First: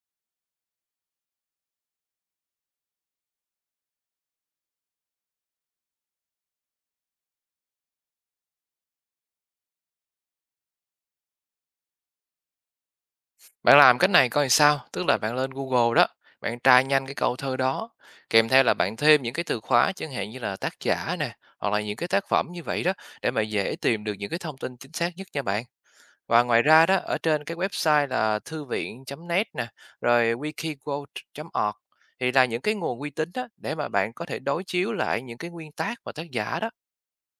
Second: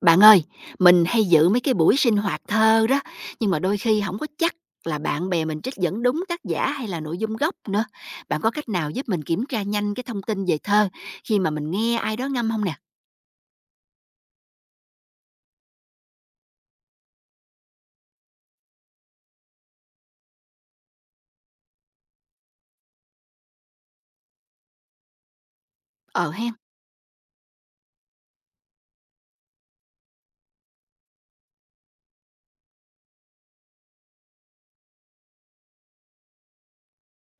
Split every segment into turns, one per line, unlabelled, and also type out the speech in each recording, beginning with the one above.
Bạn ơi, mình hay dự mấy cái buổi sinh hoạt thơ đó, nhưng mà đôi khi không có chắc là bạn bè mình trích dẫn đúng tác giả hay là nội dung gốc nữa. Bạn có cách nào giúp mình kiểm tra nhanh cái thông tin về thơ khi mà mình nghe ai đó ngâm không nè?
Bạn làm cách này coi sao, tức là bạn lên Google đó, bạn tra nhanh cái câu thơ đó, kèm theo là bạn thêm những cái từ khóa chẳng hạn như là tác giả nè, hoặc là những cái tác phẩm như vậy đó, để mà dễ tìm được những cái thông tin chính xác nhất nha bạn.
Ờ
Và
hen,
ngoài ra đó, ở trên cái website là thuvien.net nè, rồi wikiquote.org thì là những cái nguồn uy tín đó để mà bạn có thể đối chiếu lại những cái nguyên tác và tác giả đó.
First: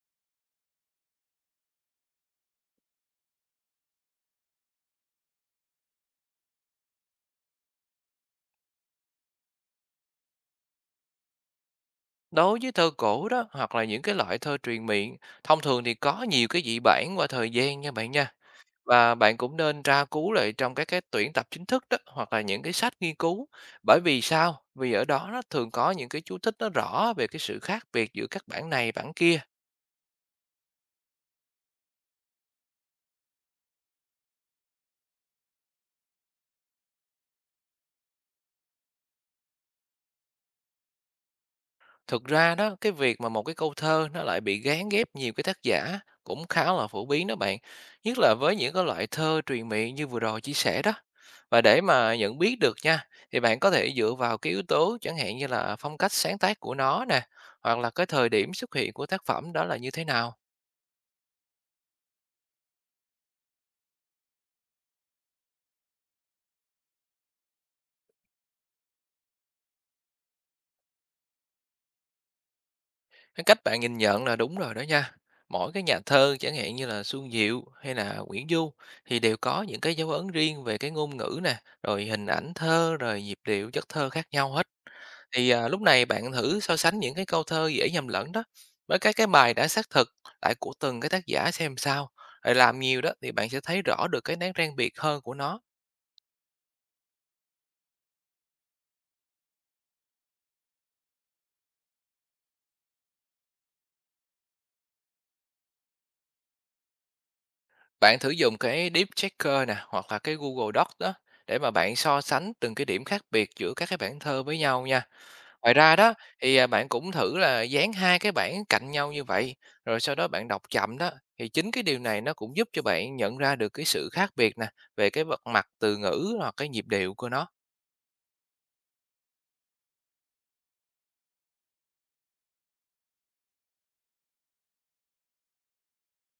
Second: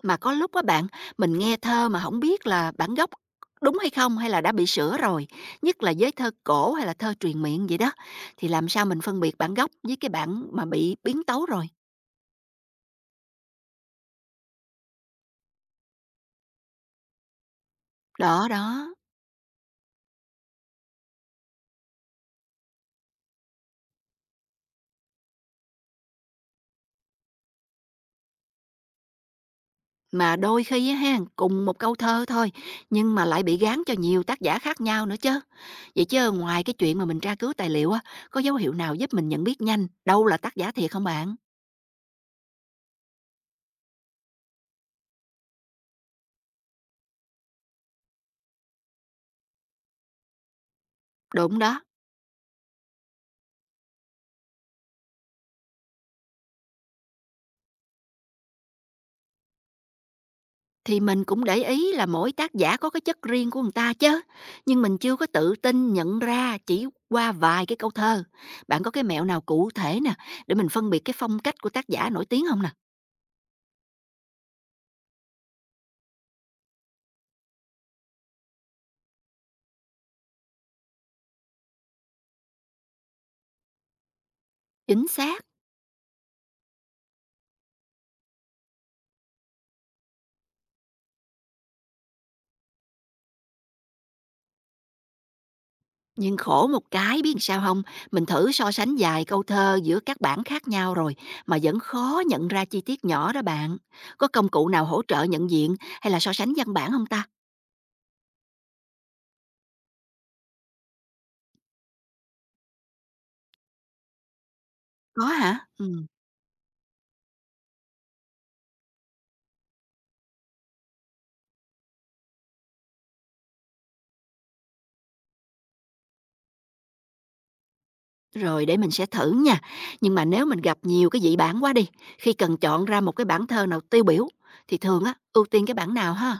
mà có lúc á bạn, mình nghe thơ mà không biết là bản gốc đúng hay không hay là đã bị sửa rồi, nhất là với thơ cổ hay là thơ truyền miệng vậy đó, thì làm sao mình phân biệt bản gốc với cái bản mà bị biến tấu rồi?
Đối với thơ cổ đó hoặc là những cái loại thơ truyền miệng, thông thường thì có nhiều cái dị bản qua thời gian nha bạn nha.
Đó, đó.
Và bạn cũng nên tra cứu lại trong các cái tuyển tập chính thức đó, hoặc là những cái sách nghiên cứu. Bởi vì sao? Vì ở đó nó thường có những cái chú thích nó rõ về cái sự khác biệt giữa các bản này, bản kia.
Mà đôi khi á ha, cùng một câu thơ thôi, nhưng mà lại bị gán cho nhiều tác giả khác nhau nữa chứ. Vậy chứ ngoài cái chuyện mà mình tra cứu tài liệu á, có dấu hiệu nào giúp mình nhận biết nhanh đâu là tác giả thiệt không bạn?
Thực ra đó, cái việc mà một cái câu thơ nó lại bị gán ghép nhiều cái tác giả cũng khá là phổ biến đó bạn. Nhất là với những cái loại thơ truyền miệng như vừa rồi chia sẻ đó.
Đúng
Và
đó,
để mà nhận biết được nha, thì bạn có thể dựa vào cái yếu tố chẳng hạn như là phong cách sáng tác của nó nè, hoặc là cái thời điểm xuất hiện của tác phẩm đó là như thế nào.
thì mình cũng để ý là mỗi tác giả có cái chất riêng của người ta chứ, nhưng mình chưa có tự tin nhận ra chỉ qua vài cái câu thơ. Bạn có cái mẹo nào cụ thể nè, để mình phân biệt cái phong cách của tác giả nổi tiếng không nè?
Cái cách bạn nhìn nhận là đúng rồi đó nha. Mỗi cái nhà thơ chẳng hạn như là Xuân Diệu hay là Nguyễn Du thì đều có những cái dấu ấn riêng về cái ngôn ngữ nè, rồi hình ảnh thơ, rồi nhịp điệu, chất thơ khác nhau hết.
Chính xác.
Thì lúc này bạn thử so sánh những cái câu thơ dễ nhầm lẫn đó với các cái bài đã xác thực lại của từng cái tác giả xem sao. Rồi làm nhiều đó thì bạn sẽ thấy rõ được cái nét ràng biệt hơn của nó.
Nhưng khổ một cái biết sao không. Mình thử so sánh vài câu thơ giữa các bản khác nhau rồi mà vẫn khó nhận ra chi tiết nhỏ đó bạn. Có công cụ nào hỗ trợ nhận diện hay là so sánh văn bản không ta?
Bạn thử dùng cái Deep Checker nè hoặc là cái Google Docs đó để mà bạn so sánh từng cái điểm khác biệt giữa các cái bản thơ với nhau nha.
Có hả?
Ngoài ra đó thì, bạn cũng thử là dán 2 cái bảng cạnh nhau như vậy, rồi sau đó bạn đọc chậm đó, thì chính cái điều này nó cũng giúp cho bạn nhận ra được cái sự khác biệt nè, về cái vật mặt từ ngữ hoặc cái nhịp điệu của nó.
Rồi để mình sẽ thử nha. Nhưng mà nếu mình gặp nhiều cái dị bản quá đi, khi cần chọn ra một cái bản thơ nào tiêu biểu thì thường á, ưu tiên cái bản nào ha?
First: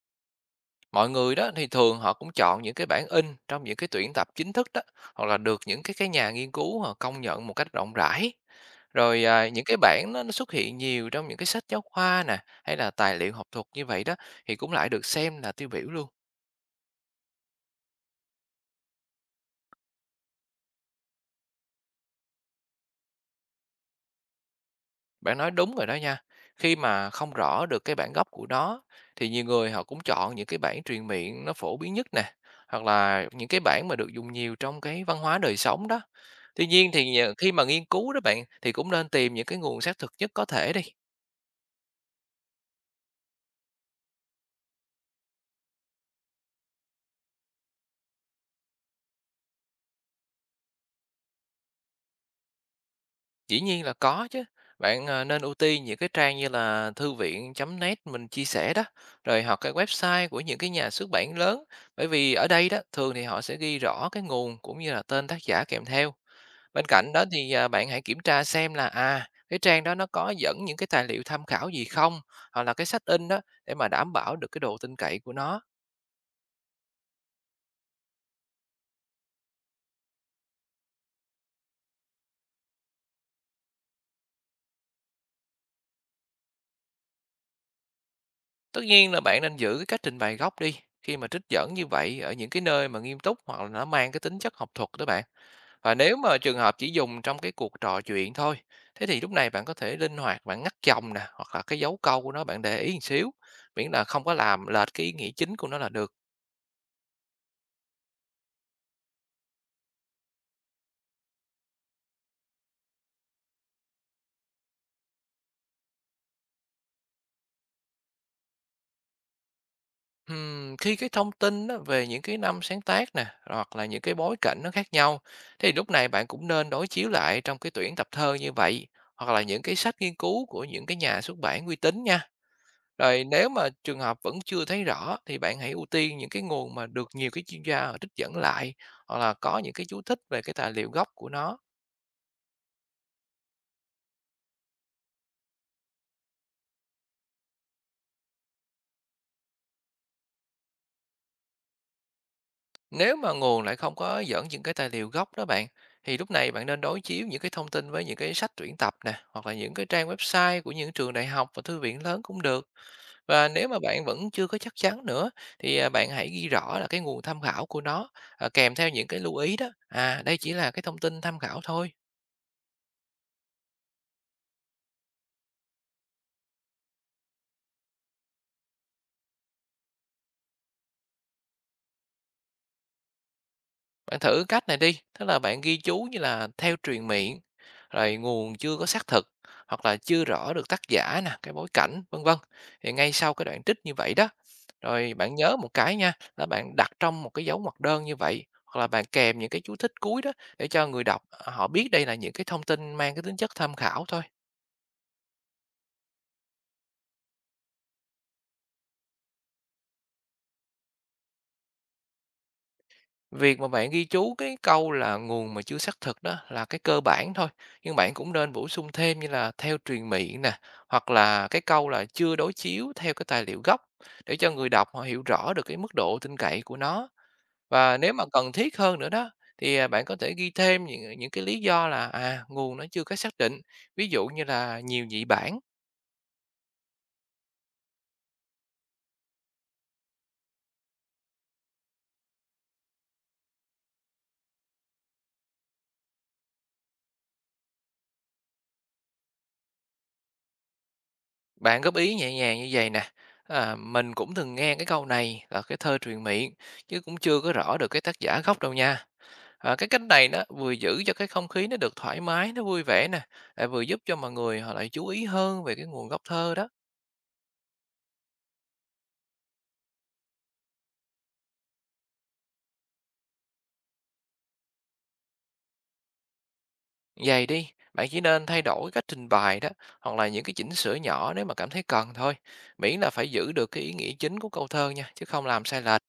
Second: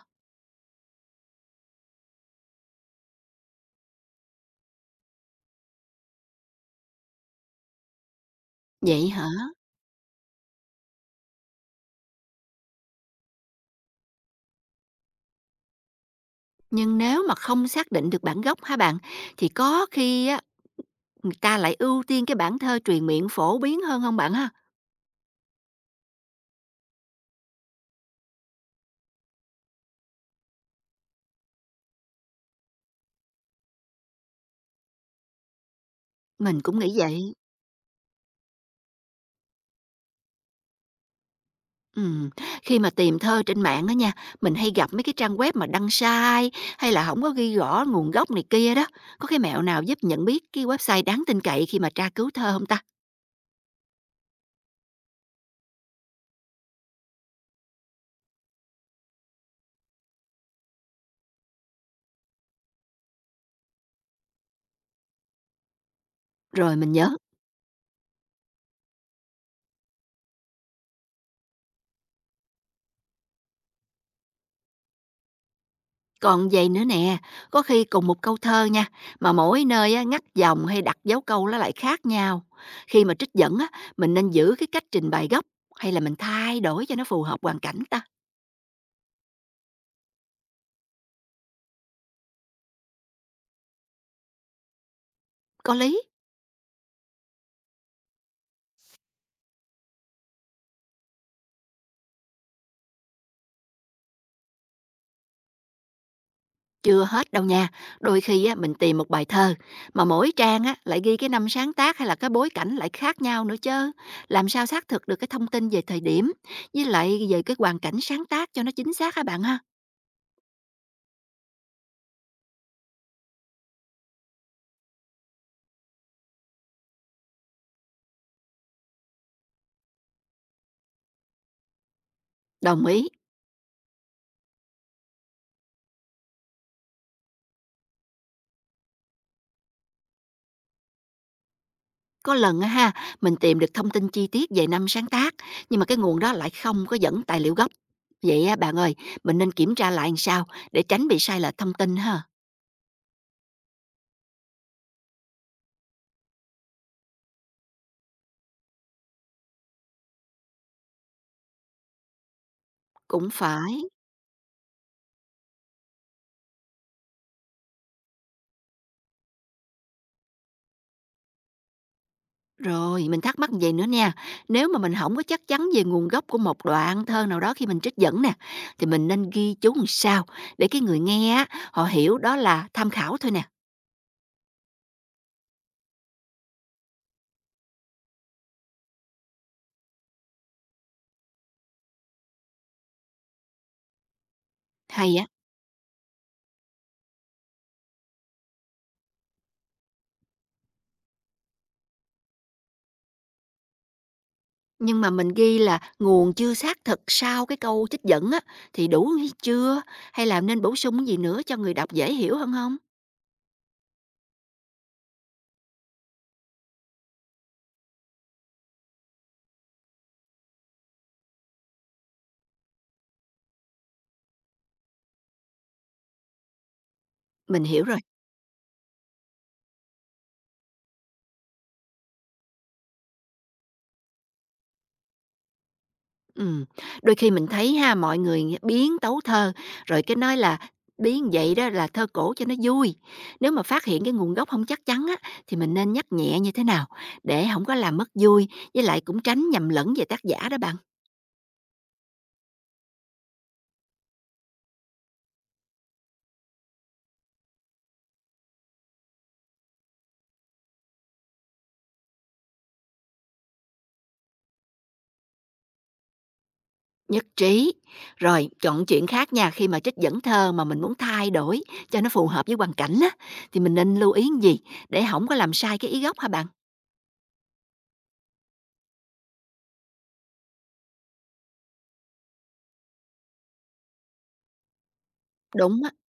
Mọi người đó thì thường họ cũng chọn những cái bản in trong những cái tuyển tập chính thức đó, hoặc là được những cái nhà nghiên cứu họ công nhận một cách rộng rãi.
Vậy
Rồi,
hả?
những cái bản nó xuất hiện nhiều trong những cái sách giáo khoa nè, hay là tài liệu học thuật như vậy đó, thì cũng lại được xem là tiêu biểu luôn.
Nhưng nếu mà không xác định được bản gốc hả bạn, thì có khi á, người ta lại ưu tiên cái bản thơ truyền miệng phổ biến hơn không bạn ha?
Bạn nói đúng rồi đó nha. Khi mà không rõ được cái bản gốc của nó thì nhiều người họ cũng chọn những cái bản truyền miệng nó phổ biến nhất nè, hoặc là những cái bản mà được dùng nhiều trong cái văn hóa đời sống đó.
Mình
Tuy
cũng
nhiên
nghĩ
thì
vậy.
khi mà nghiên cứu đó bạn thì cũng nên tìm những cái nguồn xác thực nhất có thể đi.
Ừm, khi mà tìm thơ trên mạng á nha, mình hay gặp mấy cái trang web mà đăng sai hay là không có ghi rõ nguồn gốc này kia đó. Có cái mẹo nào giúp nhận biết cái website đáng tin cậy khi mà tra cứu thơ không ta?
Dĩ nhiên là có chứ. Bạn nên ưu tiên những cái trang như là thuvien.net mình chia sẻ đó, rồi hoặc cái website của những cái nhà xuất bản lớn, bởi vì ở đây đó thường thì họ sẽ ghi rõ cái nguồn cũng như là tên tác giả kèm theo.
Rồi
Bên
mình nhớ,
cạnh đó thì, bạn hãy kiểm tra xem là, cái trang đó nó có dẫn những cái tài liệu tham khảo gì không, hoặc là cái sách in đó để mà đảm bảo được cái độ tin cậy của nó.
còn vậy nữa nè, có khi cùng một câu thơ nha, mà mỗi nơi á ngắt dòng hay đặt dấu câu nó lại khác nhau. Khi mà trích dẫn á, mình nên giữ cái cách trình bày gốc hay là mình thay đổi cho nó phù hợp hoàn cảnh ta?
Tất nhiên là bạn nên giữ cái cách trình bày gốc đi, khi mà trích dẫn như vậy ở những cái nơi mà nghiêm túc hoặc là nó mang cái tính chất học thuật đó bạn.
Có
Và
lý.
nếu mà trường hợp chỉ dùng trong cái cuộc trò chuyện thôi, thế thì lúc này bạn có thể linh hoạt bạn ngắt dòng nè, hoặc là cái dấu câu của nó bạn để ý một xíu, miễn là không có làm lệch cái ý nghĩa chính của nó là được.
Chưa hết đâu nha, đôi khi á, mình tìm một bài thơ mà mỗi trang á, lại ghi cái năm sáng tác hay là cái bối cảnh lại khác nhau nữa chứ. Làm sao xác thực được cái thông tin về thời điểm với lại về cái hoàn cảnh sáng tác cho nó chính xác hả bạn ha?
Khi cái thông tin á, về những cái năm sáng tác nè hoặc là những cái bối cảnh nó khác nhau thì lúc này bạn cũng nên đối chiếu lại trong cái tuyển tập thơ như vậy hoặc là những cái sách nghiên cứu của những cái nhà xuất bản uy tín nha.
Đồng ý.
Rồi nếu mà trường hợp vẫn chưa thấy rõ thì bạn hãy ưu tiên những cái nguồn mà được nhiều cái chuyên gia họ trích dẫn lại hoặc là có những cái chú thích về cái tài liệu gốc của nó.
Có lần á ha, mình tìm được thông tin chi tiết về năm sáng tác, nhưng mà cái nguồn đó lại không có dẫn tài liệu gốc. Vậy á, bạn ơi, mình nên kiểm tra lại làm sao để tránh bị sai lệch thông tin ha?
Nếu mà nguồn lại không có dẫn những cái tài liệu gốc đó bạn, thì lúc này bạn nên đối chiếu những cái thông tin với những cái sách tuyển tập nè, hoặc là những cái trang website của những trường đại học và thư viện lớn cũng được.
Cũng
Và nếu mà
phải.
bạn vẫn chưa có chắc chắn nữa, thì bạn hãy ghi rõ là cái nguồn tham khảo của nó, kèm theo những cái lưu ý đó. Đây chỉ là cái thông tin tham khảo thôi.
Rồi, mình thắc mắc vậy nữa nha. Nếu mà mình không có chắc chắn về nguồn gốc của một đoạn thơ nào đó khi mình trích dẫn nè, thì mình nên ghi chú làm sao để cái người nghe á, họ hiểu đó là tham khảo thôi nè.
Bạn thử cách này đi, tức là bạn ghi chú như là theo truyền miệng, rồi nguồn chưa có xác thực hoặc là chưa rõ được tác giả nè, cái bối cảnh vân vân. Thì ngay sau cái đoạn trích như vậy đó, rồi
Hay á.
bạn nhớ một cái nha, là bạn đặt trong một cái dấu ngoặc đơn như vậy hoặc là bạn kèm những cái chú thích cuối đó để cho người đọc họ biết đây là những cái thông tin mang cái tính chất tham khảo thôi.
Nhưng mà mình ghi là nguồn chưa xác thực sau cái câu trích dẫn á, thì đủ hay chưa? Hay là nên bổ sung cái gì nữa cho người đọc dễ hiểu hơn không?
Việc mà bạn ghi chú cái câu là nguồn mà chưa xác thực đó là cái cơ bản thôi, nhưng bạn cũng nên bổ sung thêm như là theo truyền miệng nè, hoặc là cái câu là chưa đối chiếu theo cái tài liệu gốc để cho người đọc họ hiểu rõ được cái mức độ tin cậy của nó.
Mình hiểu
Và
rồi.
nếu mà cần thiết hơn nữa đó thì bạn có thể ghi thêm những cái lý do là nguồn nó chưa có xác định, ví dụ như là nhiều nhị bản.
Ừm, đôi khi mình thấy ha, mọi người biến tấu thơ, rồi cái nói là biến vậy đó là thơ cổ cho nó vui. Nếu mà phát hiện cái nguồn gốc không chắc chắn á, thì mình nên nhắc nhẹ như thế nào để không có làm mất vui, với lại cũng tránh nhầm lẫn về tác giả đó bạn?
Bạn góp ý nhẹ nhàng như vậy nè. À, mình cũng từng nghe cái câu này là cái thơ truyền miệng chứ cũng chưa có rõ được cái tác giả gốc đâu nha. Cái cách này nó vừa giữ cho cái không khí nó được thoải mái, nó vui vẻ nè, lại vừa giúp cho mọi người họ lại chú ý hơn về cái nguồn gốc thơ đó.
Nhất trí. Rồi, chọn chuyện khác nha, khi mà trích dẫn thơ mà mình muốn thay đổi cho nó phù hợp với hoàn cảnh á, thì mình nên lưu ý gì để không có làm sai cái ý gốc hả bạn?
Vậy đi, bạn chỉ nên thay đổi cái cách trình bày đó, hoặc là những cái chỉnh sửa nhỏ nếu mà cảm thấy cần thôi. Miễn là phải giữ được cái ý nghĩa chính của câu thơ nha, chứ không làm
Đúng
sai
á.
lệch.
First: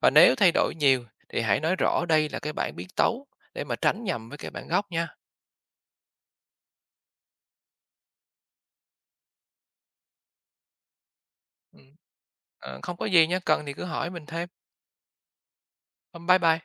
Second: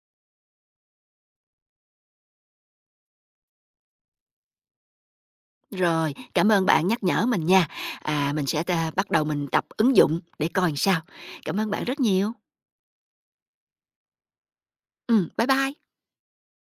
Và nếu thay đổi nhiều thì hãy nói rõ đây là cái bản biến tấu để mà tránh nhầm với cái bản gốc nha.
Rồi, cảm ơn bạn nhắc nhở mình nha. À, mình sẽ, bắt đầu mình tập ứng dụng để coi làm sao. Cảm ơn
Ừ.
bạn rất nhiều.
Ờ, không có gì nha, cần thì cứ hỏi mình thêm.
Bye bye.
Bye bye.